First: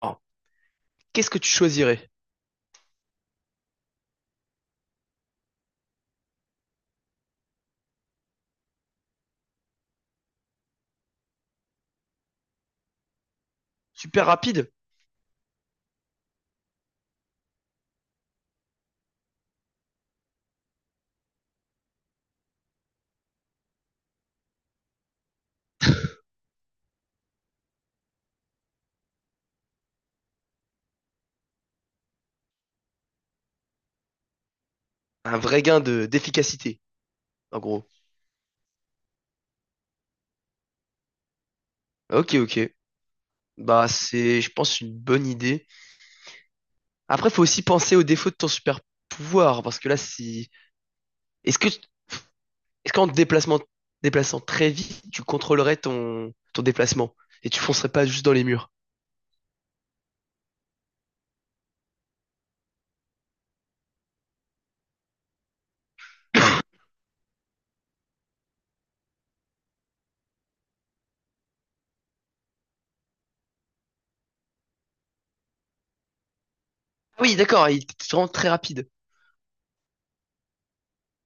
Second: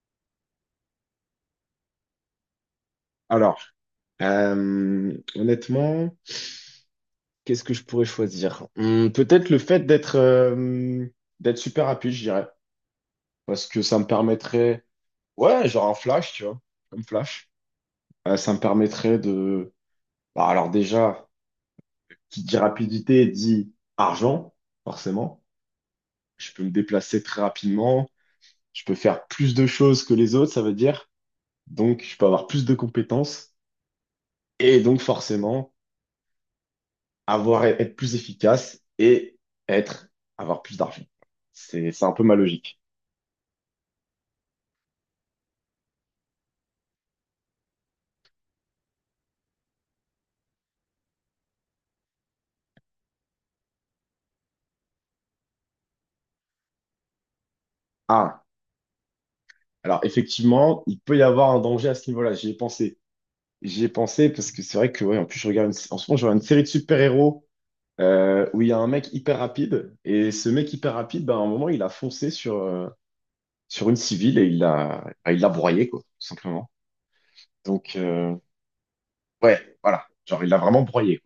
Alors, qu'est-ce que tu choisirais? Alors, honnêtement, qu'est-ce que je pourrais choisir? Peut-être le fait d'être d'être super rapide, je dirais. Parce que ça me Super rapide? permettrait. Ouais, genre un flash, tu vois. Comme flash. Ça me permettrait de. Bah, alors déjà, qui dit rapidité dit argent, forcément. Je peux me déplacer très rapidement. Je peux faire plus de choses que les autres, ça veut dire. Donc, je peux avoir plus de compétences. Et donc, Un vrai forcément. gain de d'efficacité, en Avoir, gros. être plus efficace et être, avoir plus d'argent. C'est un peu ma Ok, ok. logique. Bah, c'est, je pense, une bonne idée. Après, faut aussi penser aux défauts de ton super pouvoir, parce que là, si... Est-ce que Est-ce qu'en te déplaçant très vite, tu contrôlerais ton déplacement et tu foncerais pas juste dans Ah, les murs? alors effectivement, il peut y avoir un danger à ce niveau-là. J'y ai pensé. J'y ai pensé parce que c'est vrai que, ouais, en plus, en ce moment, je regarde une série de super-héros où il y a un mec hyper rapide. Et ce mec hyper rapide, ben, à un moment, il a foncé sur, sur une civile et il l'a, ah, il l'a broyé, quoi, tout simplement. Ah oui, d'accord, il Donc, est vraiment très rapide. ouais, voilà. Genre, il l'a vraiment broyé.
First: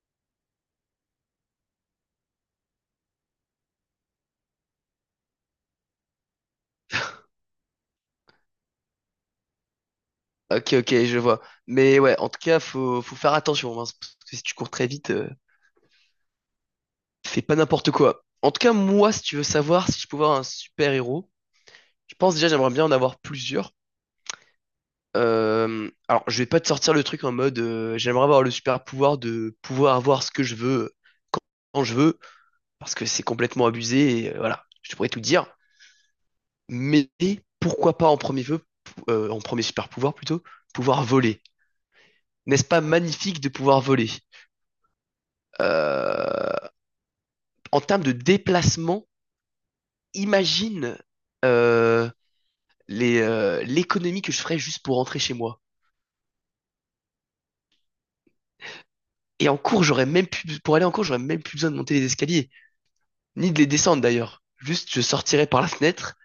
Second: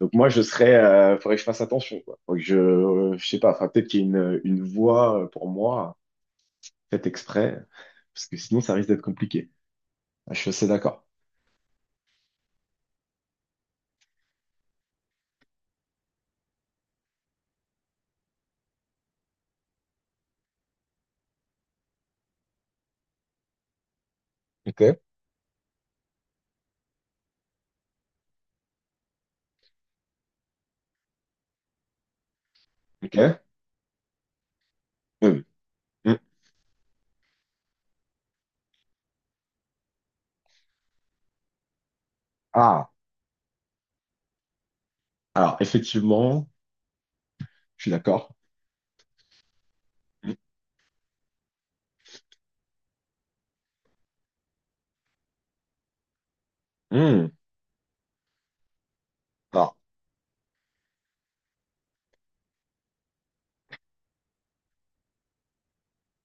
Donc moi, je serais, faudrait que je fasse attention, quoi. Faut que je sais pas, enfin peut-être qu'il y a une voie pour moi faite exprès, parce que sinon ça risque d'être compliqué. Ah, je suis assez Ok, ok, d'accord. je vois. Mais ouais, en tout cas, faut faire attention, hein, parce que si tu cours très vite, fais pas n'importe quoi. En tout cas, moi, si tu veux savoir si je peux avoir un super-héros, je pense déjà j'aimerais bien en avoir plusieurs. Ok. Alors, je vais pas te sortir le truc en mode j'aimerais avoir le super-pouvoir de pouvoir avoir ce que je veux quand je veux, parce que Ok? c'est complètement abusé, et voilà, je pourrais tout Mm. dire. Mm. Mais pourquoi pas en premier vœu, en premier super-pouvoir plutôt, pouvoir voler. N'est-ce pas Ah, magnifique de pouvoir voler? alors effectivement, Euh, En je suis termes de d'accord. déplacement, Mm. imagine euh, l'économie que je ferais juste pour rentrer chez moi. Mm. Et en Alors, cours, j'aurais même plus, pour aller en cours, j'aurais même plus besoin de monter les escaliers, ni de les descendre d'ailleurs. Juste, je sortirais par la fenêtre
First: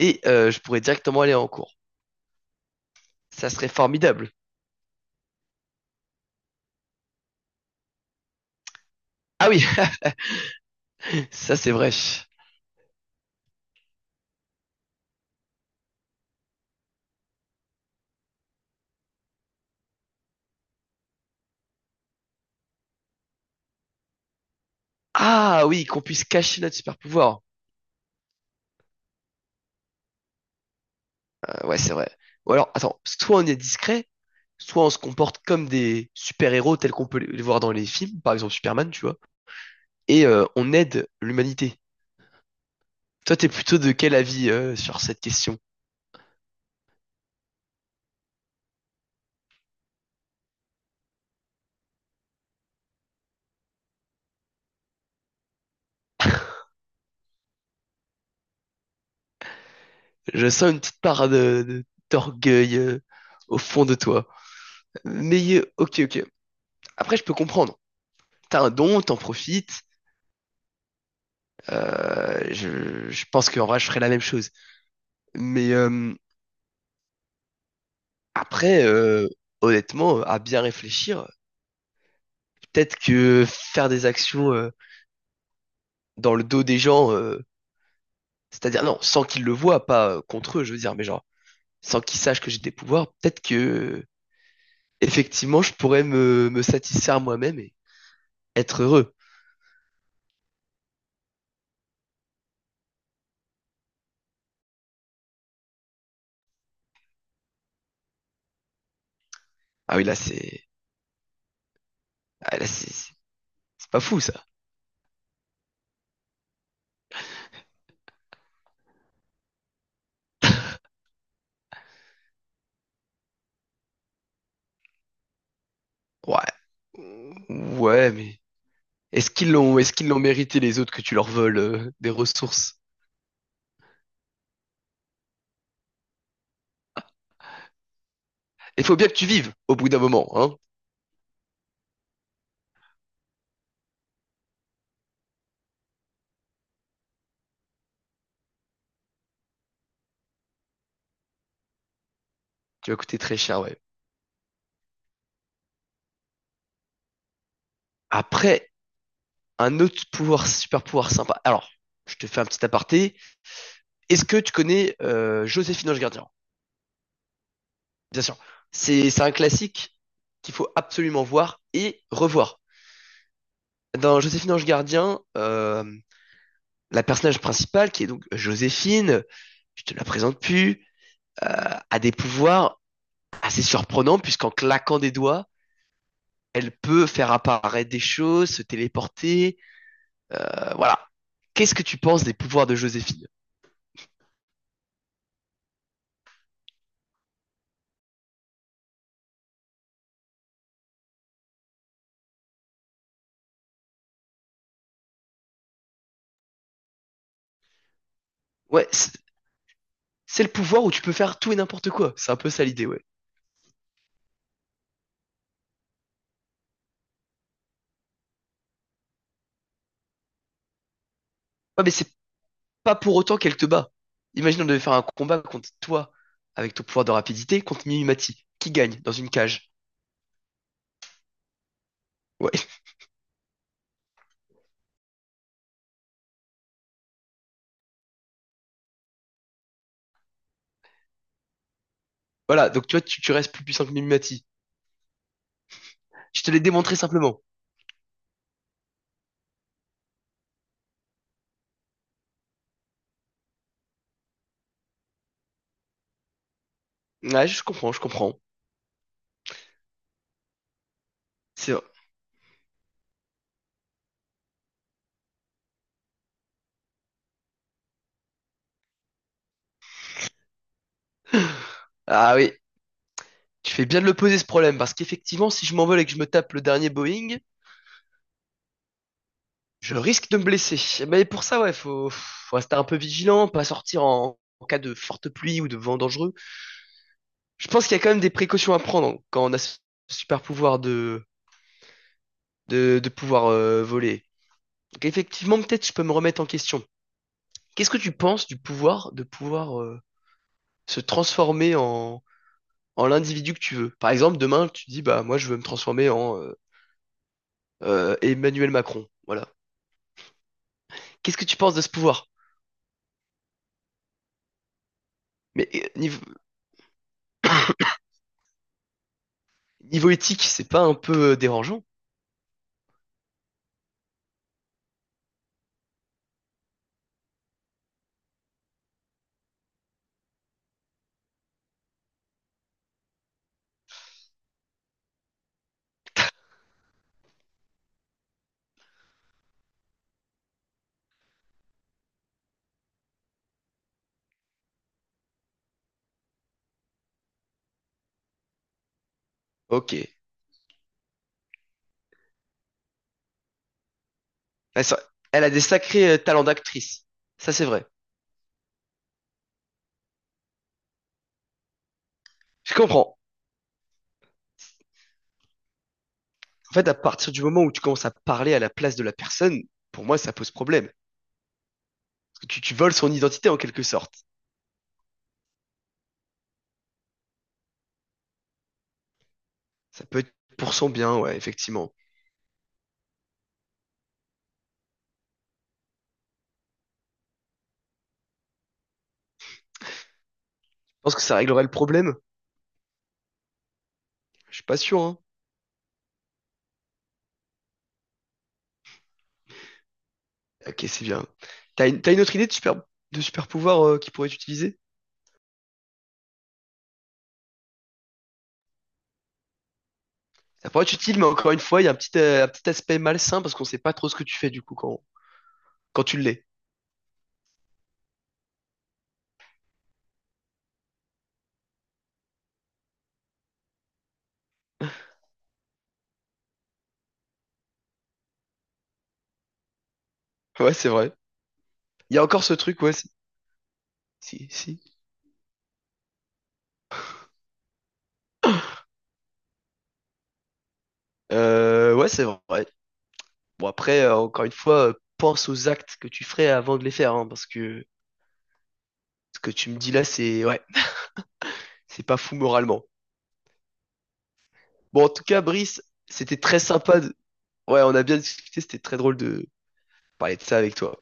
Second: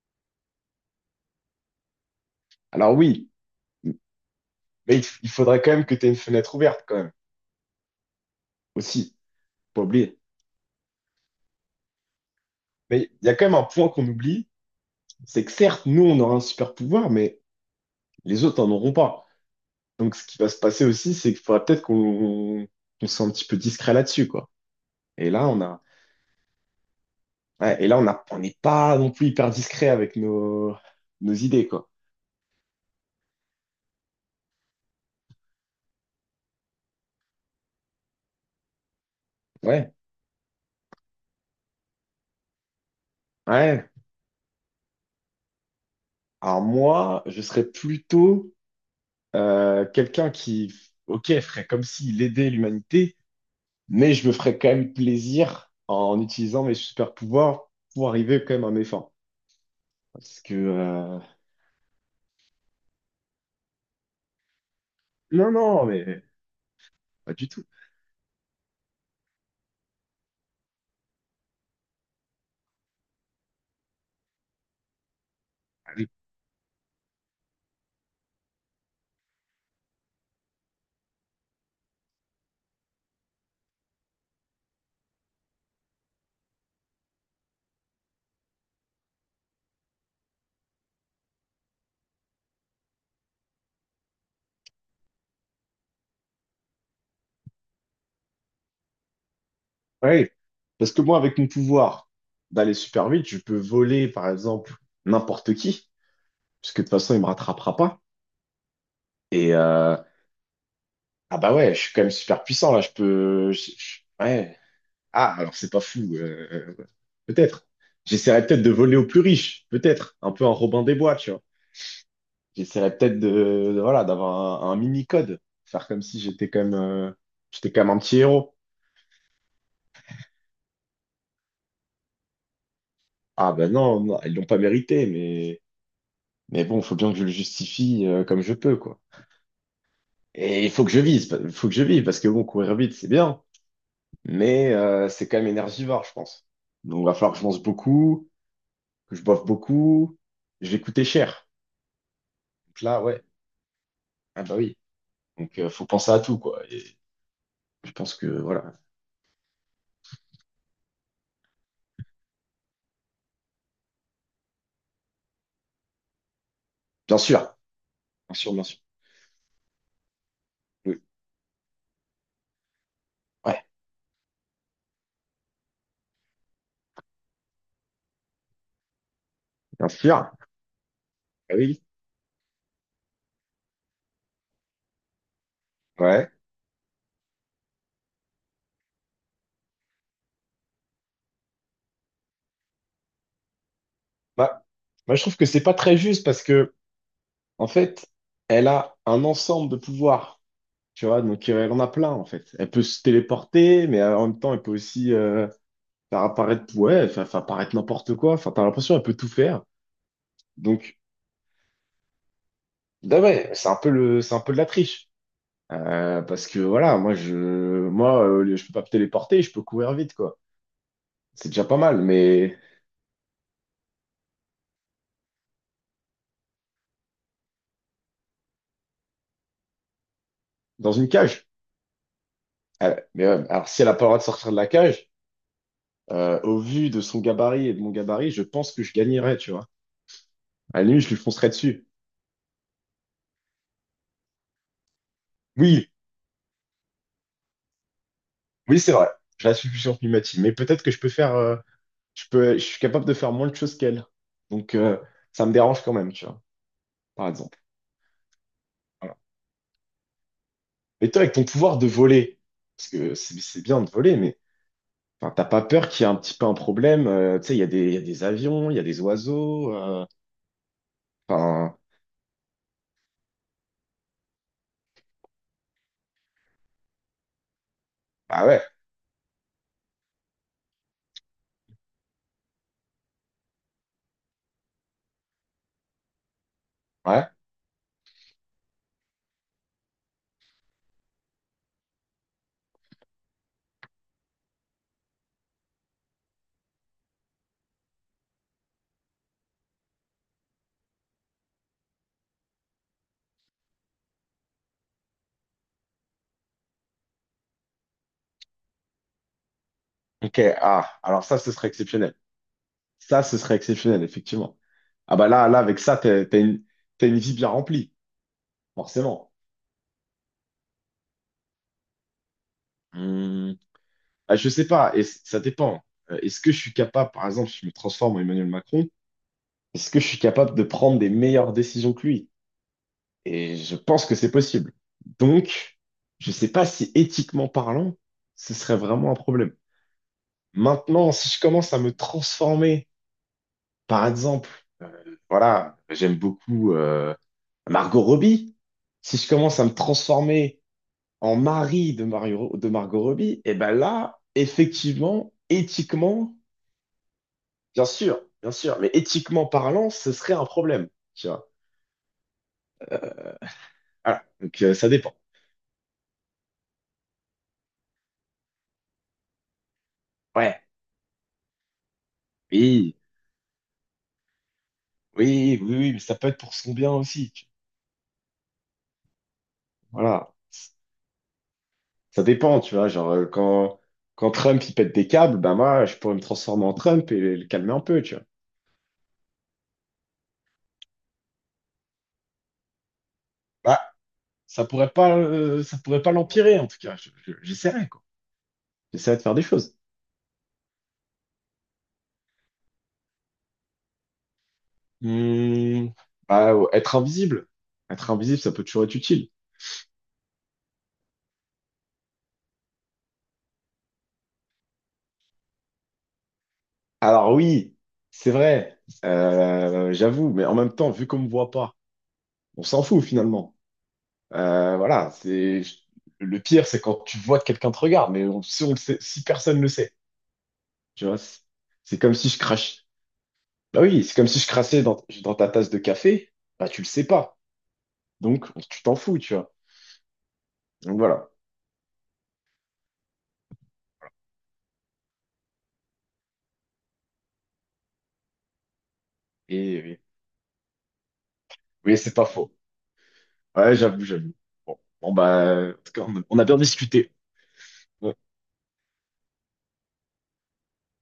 et je pourrais directement aller en cours. alors oui, Ça serait formidable. mais il faudrait quand même que tu aies une fenêtre ouverte quand même, aussi, Ah oui, pas oublier. ça c'est vrai. Mais il y a quand même un point qu'on oublie, c'est que certes, nous on aura un super pouvoir, mais les autres en auront pas. Donc, ce qui va se passer aussi, c'est qu'il faudra peut-être qu'on soit un petit peu discret là-dessus, quoi. Et Ah oui, qu'on puisse cacher notre super pouvoir. ouais, et là, on a, on n'est pas non plus hyper discret avec nos, nos idées, Ouais, quoi. c'est vrai. Ou alors, attends, soit on est discret, soit on se comporte comme des super-héros tels qu'on peut les voir dans les films, par exemple Superman, tu vois. Ouais, Et on aide l'humanité. Toi, t'es plutôt ouais. de quel avis sur cette question? Alors moi, je serais plutôt quelqu'un qui, ok, ferait comme s'il aidait l'humanité, mais je me ferais quand même plaisir en utilisant mes super pouvoirs pour arriver quand même à mes fins. Parce Je que, sens une petite part de, d'orgueil au fond de toi. non, Mais non, ok, mais ok. Après, je peux pas du tout. comprendre. T'as un don, t'en profites. Je pense qu'en vrai, je ferais la même chose. Mais après, honnêtement, à bien réfléchir, peut-être que faire des actions dans le dos des gens, c'est-à-dire, non, sans qu'ils le voient, pas contre eux, je veux dire, mais genre, sans qu'ils sachent que j'ai des pouvoirs, peut-être que, effectivement, je pourrais me satisfaire moi-même et être heureux. Ouais, parce que moi, avec mon pouvoir d'aller super vite, je peux voler, par exemple, n'importe qui, puisque de toute façon, il me rattrapera pas. Et Ah oui, là, c'est, ah bah ouais, je suis quand même super ah, là, puissant là. Je c'est, c'est peux, c'est pas fou, ça. ouais. Ah, alors c'est pas fou, peut-être. J'essaierai peut-être de voler aux plus riches, peut-être, un peu un Robin des Bois, tu vois. J'essaierai peut-être voilà, d'avoir un mini-code, faire comme si Ouais. j'étais quand même, j'étais quand même un Ouais, petit mais héros. Est-ce qu'ils l'ont mérité les autres que tu leur voles des ressources? Ah ben non, non, ils l'ont pas mérité. Mais bon, faut bien que je le justifie comme je peux, Il faut quoi. bien que tu vives au bout d'un moment, hein. Et il faut que je vise, pa- faut que je vive, parce que bon, courir vite, c'est bien, mais c'est quand même énergivore, je pense. Donc, il va falloir que je mange beaucoup, que je boive beaucoup, je vais coûter cher. Donc Tu vas là, coûter ouais, très cher, ouais. ah bah oui. Donc, faut penser à tout, quoi. Et je pense que, Après, voilà. un autre pouvoir, super pouvoir sympa. Alors, je te fais un petit aparté. Est-ce que tu connais Joséphine Ange Gardien? Bien sûr, Bien bien sûr. sûr, bien sûr. C'est un classique qu'il faut Oui. absolument voir et revoir. Ouais, Dans Joséphine Ange Gardien, la personnage principale, qui est donc Joséphine, je bien te la sûr. présente plus, Ah oui, a des pouvoirs assez surprenants puisqu'en claquant des doigts, ouais. elle peut faire apparaître des choses, se téléporter. Voilà. Qu'est-ce que tu penses des pouvoirs de Joséphine? Bah, moi, je trouve que c'est pas très juste parce que, en fait, elle a un ensemble de pouvoirs. Tu vois, donc elle en a plein en fait. Elle peut se téléporter, mais en même temps, elle peut aussi faire apparaître, ouais, faire apparaître n'importe quoi. Enfin, t'as Ouais, l'impression qu'elle c'est peut tout faire. c'est le pouvoir où Donc, tu peux faire tout et n'importe quoi. C'est un peu ça l'idée, ouais. bah ouais, c'est un peu c'est un peu de la triche. Parce que voilà, moi, je peux pas me téléporter, je peux courir vite quoi. C'est déjà pas Ouais, mais mal, c'est mais pas pour autant qu'elle te bat. Imagine on devait faire un combat contre toi, avec ton pouvoir de rapidité, contre Mimimati, qui gagne dans une cage. dans une cage. Ouais, Mais ouais, alors si elle a pas le droit de sortir de la cage, au vu de son gabarit et de mon gabarit, je pense que je gagnerais, tu vois. À la limite, je lui foncerais dessus. voilà, donc tu vois, tu restes plus puissant que Mimimati. Oui, Je te l'ai démontré simplement. oui, c'est vrai. Je reste plus sur Pimati, mais peut-être que je peux faire. Je peux, je suis capable de faire moins de choses qu'elle. Donc, ça me dérange quand même, tu vois, par Ouais, exemple. Je comprends. Voilà. Et toi, avec ton C'est pouvoir vrai. de voler, parce que c'est bien de voler, mais enfin, t'as pas peur qu'il y ait un petit peu un problème. Tu sais, il y a il y a des avions, il y a des oiseaux. Enfin, Ah oui, tu fais bien de le poser ce problème, parce qu'effectivement, si je m'envole et que je me tape le dernier Boeing, ah ouais, je risque de me blesser. Mais pour ça, ouais, faut rester un peu vigilant, pas sortir en cas de forte pluie ou de vent dangereux. ouais. Je pense qu'il y a quand même des précautions à prendre quand on a ce super pouvoir de pouvoir voler. Donc effectivement, peut-être je peux me remettre en question. Qu'est-ce que tu penses du pouvoir de pouvoir se transformer en l'individu que tu veux? Par exemple, demain, tu dis, bah moi, je veux me transformer en Emmanuel Macron. Voilà. Ok, ah, alors Qu'est-ce ça, que ce tu serait penses de ce exceptionnel. pouvoir? Ça, ce serait exceptionnel, effectivement. Ah bah là, Mais avec ça, t'as une vie bien remplie, forcément. niveau éthique, c'est pas un peu dérangeant? Hum, ah, je sais pas, et ça dépend. Est-ce que je suis capable, par exemple, si je me transforme en Emmanuel Macron, est-ce que je suis capable de prendre des meilleures décisions que lui? Et je pense que c'est possible. Donc, je ne sais pas si éthiquement parlant, ce serait vraiment un problème. Maintenant, si je commence à me transformer, par exemple, voilà, j'aime beaucoup Margot Robbie. Si je commence à me Ok. transformer en mari de Mario, de Margot Robbie, et ben là, Elle, ça- effectivement, Elle a des sacrés éthiquement, talents d'actrice. Ça, c'est vrai. Bien sûr, mais éthiquement parlant, ce serait un problème, tu vois. Je comprends. Voilà, donc ça dépend. En fait, à partir du moment où tu commences à parler à la place de la personne, pour moi, ça pose Ouais, problème. Parce que tu voles oui, son identité en quelque sorte. Oui, mais ça peut être pour son bien aussi. Ça peut Voilà. être pour son bien, ouais, effectivement. Ça dépend, tu vois. Genre, quand Trump, il pète des câbles, bah moi, je pourrais me transformer en Trump et le calmer un peu, tu vois. Je pense que ça réglerait le problème. Bah, Je suis pas sûr, hein. Ça pourrait pas l'empirer, en tout cas. J'essaierai, quoi. J'essaierai de faire des choses. Ok, c'est bien. T'as une autre idée de super pouvoir qui pourrait être utilisé? Hmm, bah, ouais, être invisible. Être invisible, ça peut toujours être utile. Ça pourrait être utile, mais encore une fois, il y a un petit aspect malsain parce qu'on sait pas trop ce que tu fais du coup quand tu l'es. Alors oui, c'est vrai, j'avoue, mais en même temps, vu qu'on me voit pas, on s'en fout finalement. Voilà, c'est le pire, c'est quand tu vois que quelqu'un te regarde, mais si, si personne le sait, Ouais, c'est tu vrai. vois, c'est comme Il y a si je encore ce truc, crache. ouais. Si, Bah oui, c'est comme si je si, si. crassais dans ta tasse de café, bah tu le sais pas, donc tu t'en fous, tu vois. Donc voilà. Ouais, c'est vrai. Bon, après, encore une fois, pense aux actes que tu ferais avant de les faire, hein, parce que ce que tu me Et dis oui, là, c'est ouais, oui, c'est c'est pas pas fou faux. moralement. Ouais, j'avoue, j'avoue. Bon, Bon, en tout cas, en Brice, tout cas, c'était on a bien très sympa. discuté. de- Ouais, on a Ouais. bien discuté, c'était très drôle de parler de ça avec toi.